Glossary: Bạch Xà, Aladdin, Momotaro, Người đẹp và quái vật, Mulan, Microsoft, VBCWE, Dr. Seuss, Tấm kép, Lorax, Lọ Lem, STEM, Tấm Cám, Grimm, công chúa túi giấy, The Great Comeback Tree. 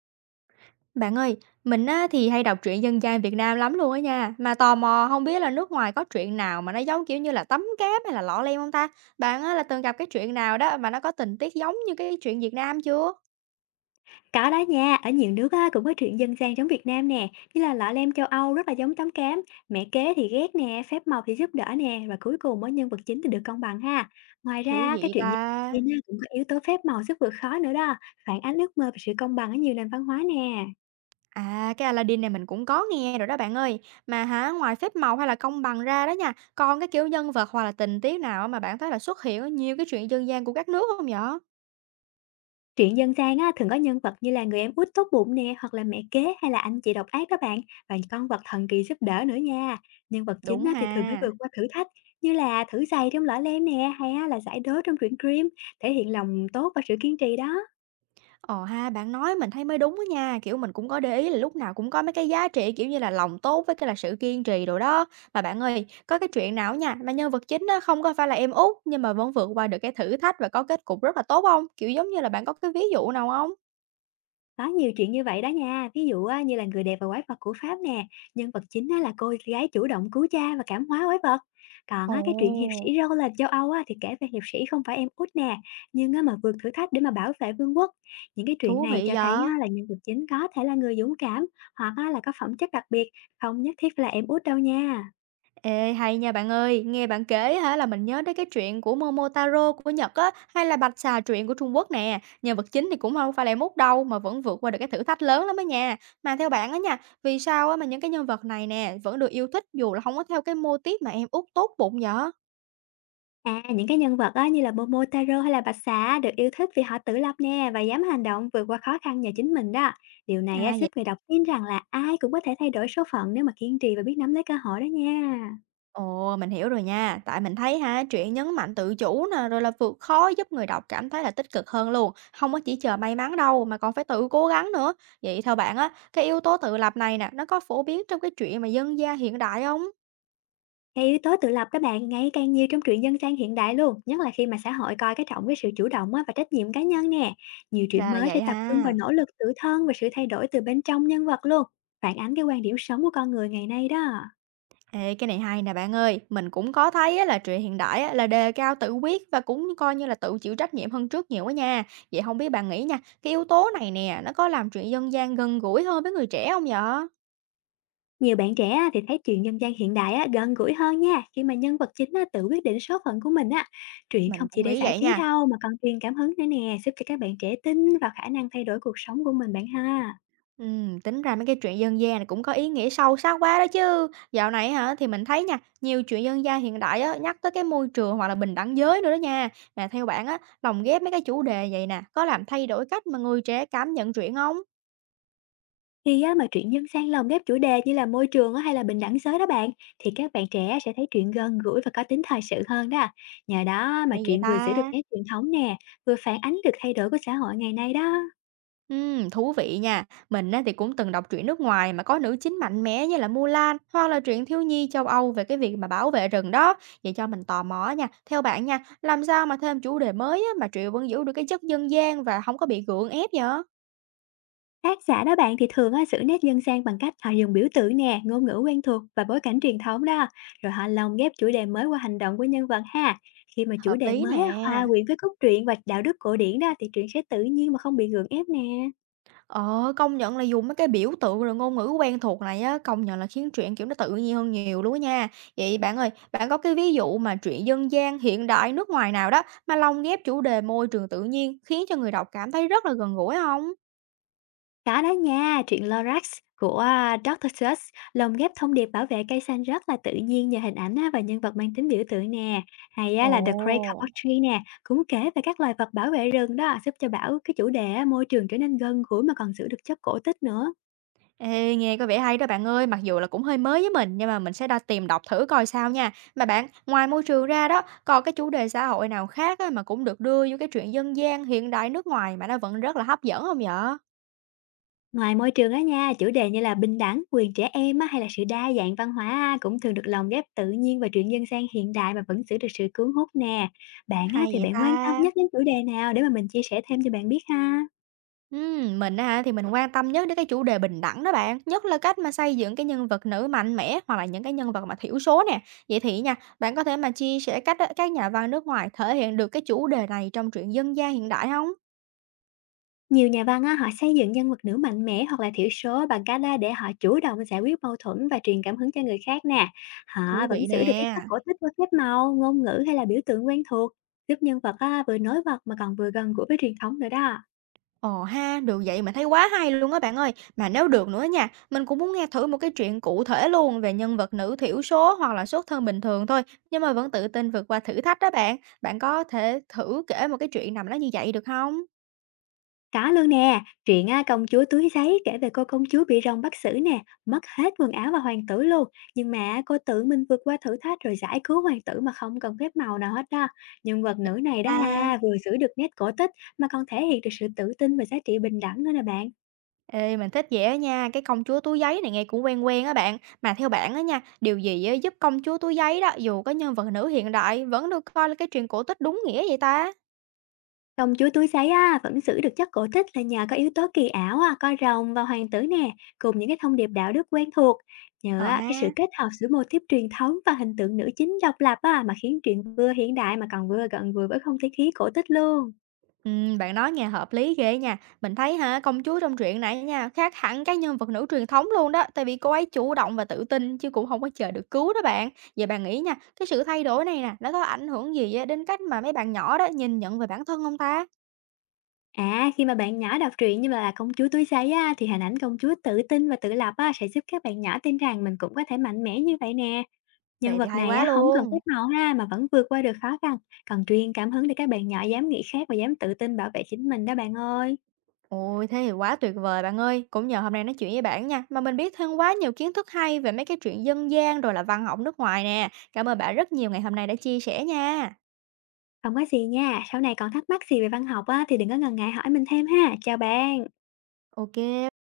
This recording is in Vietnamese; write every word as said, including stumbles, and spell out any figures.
Bạn ơi, mình á, thì hay đọc truyện dân gian Việt Nam lắm luôn á nha. Mà tò mò không biết là nước ngoài có truyện nào mà nó giống kiểu như là Tấm kép hay là Lọ Lem không ta? Bạn á, là từng gặp cái truyện nào đó mà nó có tình tiết giống như cái truyện Việt Nam chưa? Có đó nha, ở nhiều nước á, cũng có truyện dân gian giống Việt Nam nè, như là Lọ Lem châu Âu rất là giống Tấm Cám, mẹ kế thì ghét nè, phép màu thì giúp đỡ nè, và cuối cùng mỗi nhân vật chính thì được công bằng ha. Ngoài Thú ra cái vị truyện dân ta. gian á, cũng có yếu tố phép màu giúp vượt khó nữa đó, phản ánh ước mơ về sự công bằng ở nhiều nền văn hóa nè. À, cái Aladdin này mình cũng có nghe rồi đó bạn ơi. Mà hả, ngoài phép màu hay là công bằng ra đó nha, còn cái kiểu nhân vật hoặc là tình tiết nào mà bạn thấy là xuất hiện ở nhiều cái truyện dân gian của các nước không vậy? Truyện dân gian á, thường có nhân vật như là người em út tốt bụng nè, hoặc là mẹ kế hay là anh chị độc ác đó bạn, và con vật thần kỳ giúp đỡ nữa nha. Nhân vật chính Đúng á, ha. thì thường phải vượt qua thử thách như là thử giày trong lõi lem nè, hay á, là giải đố trong truyện Grimm, thể hiện lòng tốt và sự kiên trì đó. Ờ ha, bạn nói mình thấy mới đúng á nha, kiểu, mình cũng có để ý là lúc nào cũng có mấy cái giá trị, kiểu như là, lòng tốt với cái là sự kiên trì rồi đó. Mà bạn ơi, có cái chuyện nào á nha, mà nhân vật chính á không có phải là em út nhưng mà vẫn vượt qua được cái thử thách và có kết cục rất là tốt không? Kiểu, giống như là, bạn có cái ví dụ nào không? Có nhiều chuyện như vậy đó nha, ví dụ á, như là Người đẹp và quái vật của Pháp nè, nhân vật chính á, là cô gái chủ động cứu cha và cảm hóa quái vật. Còn Ồ! á, cái truyện hiệp sĩ râu là châu Âu á, thì kể về hiệp sĩ không phải em út nè, nhưng á, mà vượt thử thách để mà bảo vệ vương quốc. Những cái truyện Thú này vị cho thấy vậy! á, là nhân vật chính có thể là người dũng cảm hoặc á, là có phẩm chất đặc biệt, không nhất thiết phải là em út đâu nha. Ê, hay nha bạn ơi, nghe bạn kể hả là mình nhớ đến cái chuyện của Momotaro của Nhật á, hay là Bạch Xà truyện của Trung Quốc nè. Nhân vật chính thì cũng không phải là mút đâu mà vẫn vượt qua được cái thử thách lớn lắm á nha. Mà theo bạn á nha, vì sao á mà những cái nhân vật này nè vẫn được yêu thích dù là không có theo cái mô típ mà em út tốt bụng vậy? À, những cái nhân vật á, như là Momotaro hay là Bạch Xà á, được yêu thích vì họ tự lập nè và dám hành động vượt qua khó khăn nhờ chính mình đó. Điều này á, À. giúp người đọc tin rằng là ai cũng có thể thay đổi số phận nếu mà kiên trì và biết nắm lấy cơ hội đó nha. Ồ, mình hiểu rồi nha. Tại mình thấy ha, truyện nhấn mạnh tự chủ nè, rồi là vượt khó giúp người đọc cảm thấy là tích cực hơn luôn. Không có chỉ chờ may mắn đâu, mà còn phải tự cố gắng nữa. Vậy theo bạn á, cái yếu tố tự lập này nè, nó có phổ biến trong cái truyện mà dân gian hiện đại không? Cái yếu tố tự lập đó bạn ngày càng nhiều trong truyện dân gian hiện đại luôn, nhất là khi mà xã hội coi cái trọng cái sự chủ động á, và trách nhiệm cá nhân nè. Nhiều truyện Ra là mới sẽ vậy tập trung vào ha. nỗ lực tự thân và sự thay đổi từ bên trong nhân vật luôn, phản ánh cái quan điểm sống của con người ngày nay đó. Ê, cái này hay nè bạn ơi, mình cũng có thấy á, là truyện hiện đại á, là đề cao tự quyết và cũng coi như là tự chịu trách nhiệm hơn trước nhiều quá nha. Vậy không biết bạn nghĩ nha, cái yếu tố này nè, nó có làm truyện dân gian gần gũi hơn với người trẻ không vậy? Nhiều bạn trẻ á, thì thấy truyện dân gian hiện đại á, gần gũi hơn nha, khi mà nhân vật chính á, tự quyết định số phận của mình á. Truyện không Mình chỉ cũng để nghĩ giải vậy trí nha. đâu mà còn truyền cảm hứng nữa nè, giúp cho các bạn trẻ tin vào khả năng thay đổi cuộc sống của mình bạn ha. Ừm, tính ra mấy cái chuyện dân gian này cũng có ý nghĩa sâu sắc quá đó chứ. Dạo này hả thì mình thấy nha, nhiều chuyện dân gian hiện đại á, nhắc tới cái môi trường hoặc là bình đẳng giới nữa đó nha. Mà theo bạn á, lồng ghép mấy cái chủ đề vậy nè, có làm thay đổi cách mà người trẻ cảm nhận chuyện không? Khi á, mà truyện dân gian lồng ghép chủ đề như là môi trường á, hay là bình đẳng giới đó bạn, thì các bạn trẻ sẽ thấy truyện gần gũi và có tính thời sự hơn đó. Nhờ đó mà Hay vậy truyện vừa giữ được ta? nét truyền thống nè, vừa phản ánh được thay đổi của xã hội ngày nay đó. Ừm, thú vị nha. Mình á, thì cũng từng đọc truyện nước ngoài mà có nữ chính mạnh mẽ như là Mulan hoặc là truyện thiếu nhi châu Âu về cái việc mà bảo vệ rừng đó. Vậy cho mình tò mò nha. Theo bạn nha, làm sao mà thêm chủ đề mới á, mà truyện vẫn giữ được cái chất dân gian và không có bị gượng ép vậy? Tác giả đó bạn thì thường á, giữ nét dân gian bằng cách họ dùng biểu tượng nè, ngôn ngữ quen thuộc và bối cảnh truyền thống đó. Rồi họ lồng ghép chủ đề mới qua hành động của nhân vật ha. Khi mà chủ Hợp đề lý mới á, nè. hòa quyện với cốt truyện và đạo đức cổ điển đó thì truyện sẽ tự nhiên mà không bị gượng ép nè. Ờ, công nhận là dùng mấy cái biểu tượng rồi ngôn ngữ quen thuộc này á, công nhận là khiến truyện, kiểu, nó tự nhiên hơn nhiều luôn á nha. Vậy bạn ơi, bạn có cái ví dụ mà truyện dân gian hiện đại nước ngoài nào đó mà lồng ghép chủ đề môi trường tự nhiên khiến cho người đọc cảm thấy rất là gần gũi không? Có đó nha, truyện Lorax của, a, doctor Seuss lồng ghép thông điệp bảo vệ cây xanh rất là tự nhiên nhờ hình ảnh á và nhân vật mang tính biểu tượng nè. Hay á Ồ. là The Great Comeback Tree nè, cũng kể về các loài vật bảo vệ rừng đó, giúp cho bảo cái chủ đề á môi trường trở nên gần gũi mà còn giữ được chất cổ tích nữa. Ê, nghe có vẻ hay đó bạn ơi, mặc dù là cũng hơi mới với mình nhưng mà mình sẽ đo tìm đọc thử coi sao nha. Mà bạn, ngoài môi trường ra đó, còn cái chủ đề xã hội nào khác á mà cũng được đưa vô cái truyện dân gian hiện đại nước ngoài mà nó vẫn rất là hấp dẫn không vậy? Ngoài môi trường á nha, chủ đề như là bình đẳng, quyền trẻ em á hay là sự đa dạng văn hóa á cũng thường được lồng ghép tự nhiên và truyện dân gian hiện đại mà vẫn giữ được sự cuốn hút nè. Bạn á Hay thì vậy bạn quan tâm ta? nhất đến chủ đề nào để mà mình chia sẻ thêm cho bạn biết ha? Ừm, mình á hả, thì mình quan tâm nhất đến cái chủ đề bình đẳng đó bạn, nhất là cách mà xây dựng cái nhân vật nữ mạnh mẽ hoặc là những cái nhân vật mà thiểu số nè. Vậy thì nha, bạn có thể mà chia sẻ cách á, các nhà văn nước ngoài thể hiện được cái chủ đề này trong truyện dân gian hiện đại không? Nhiều nhà văn á, họ xây dựng nhân vật nữ mạnh mẽ hoặc là thiểu số bằng cách á, để họ chủ động giải quyết mâu thuẫn và truyền cảm hứng cho người khác nè. Họ Thú vẫn vị giữ được cái nè. chất cổ tích qua phép màu, ngôn ngữ hay là biểu tượng quen thuộc, giúp nhân vật á, vừa nổi bật mà còn vừa gần gũi với truyền thống nữa đó. Ồ ha, được vậy mình thấy quá hay luôn á bạn ơi. Mà nếu được nữa nha, mình cũng muốn nghe thử một cái chuyện cụ thể luôn về nhân vật nữ thiểu số hoặc là xuất thân bình thường thôi, nhưng mà vẫn tự tin vượt qua thử thách đó bạn. Bạn có thể thử kể một cái chuyện nào mà nó như vậy được không? Có luôn nè, truyện á, công chúa túi giấy kể về cô công chúa bị rồng bắt xử nè, mất hết quần áo và hoàng tử luôn. Nhưng mà cô tự mình vượt qua thử thách rồi giải cứu hoàng tử mà không cần phép màu nào hết đó. Nhân vật nữ này đó À. ha, vừa giữ được nét cổ tích mà còn thể hiện được sự tự tin và giá trị bình đẳng nữa nè bạn. Ê, mình thích vậy nha, cái công chúa túi giấy này nghe cũng quen quen á bạn. Mà theo bạn á nha, điều gì á giúp công chúa túi giấy đó, dù có nhân vật nữ hiện đại, vẫn được coi là cái truyện cổ tích đúng nghĩa vậy ta? Công chúa túi giấy á, vẫn giữ được chất cổ tích là nhờ có yếu tố kỳ ảo, à, coi rồng và hoàng tử nè, cùng những cái thông điệp đạo đức quen thuộc. Nhờ Ờ á, cái sự ha. kết hợp giữa mô típ truyền thống và hình tượng nữ chính độc lập á, mà khiến truyện vừa hiện đại mà còn vừa gần vừa với không khí khí cổ tích luôn. Ừm, bạn nói nghe hợp lý ghê nha. Mình thấy hả, công chúa trong truyện này nha, khác hẳn cái nhân vật nữ truyền thống luôn đó. Tại vì cô ấy chủ động và tự tin, chứ cũng không có chờ được cứu đó bạn. Vậy bạn nghĩ nha, cái sự thay đổi này nè, nó có ảnh hưởng gì á đến cách mà mấy bạn nhỏ đó nhìn nhận về bản thân không ta? À, khi mà bạn nhỏ đọc truyện như là công chúa túi giấy á, thì hình ảnh công chúa tự tin và tự lập á, sẽ giúp các bạn nhỏ tin rằng mình cũng có thể mạnh mẽ như vậy nè. Nhân Vậy thì vật hay này quá á, không cần phép luôn. màu ha, mà vẫn vượt qua được khó khăn, còn truyền cảm hứng để các bạn nhỏ dám nghĩ khác và dám tự tin bảo vệ chính mình đó bạn ơi. Ôi, thế thì quá tuyệt vời bạn ơi! Cũng nhờ hôm nay nói chuyện với bạn nha, mà mình biết thêm quá nhiều kiến thức hay về mấy cái chuyện dân gian rồi là văn học nước ngoài nè. Cảm ơn bạn rất nhiều ngày hôm nay đã chia sẻ nha. Không có gì nha, sau này còn thắc mắc gì về văn học á, thì đừng có ngần ngại hỏi mình thêm ha. Chào bạn. o kê.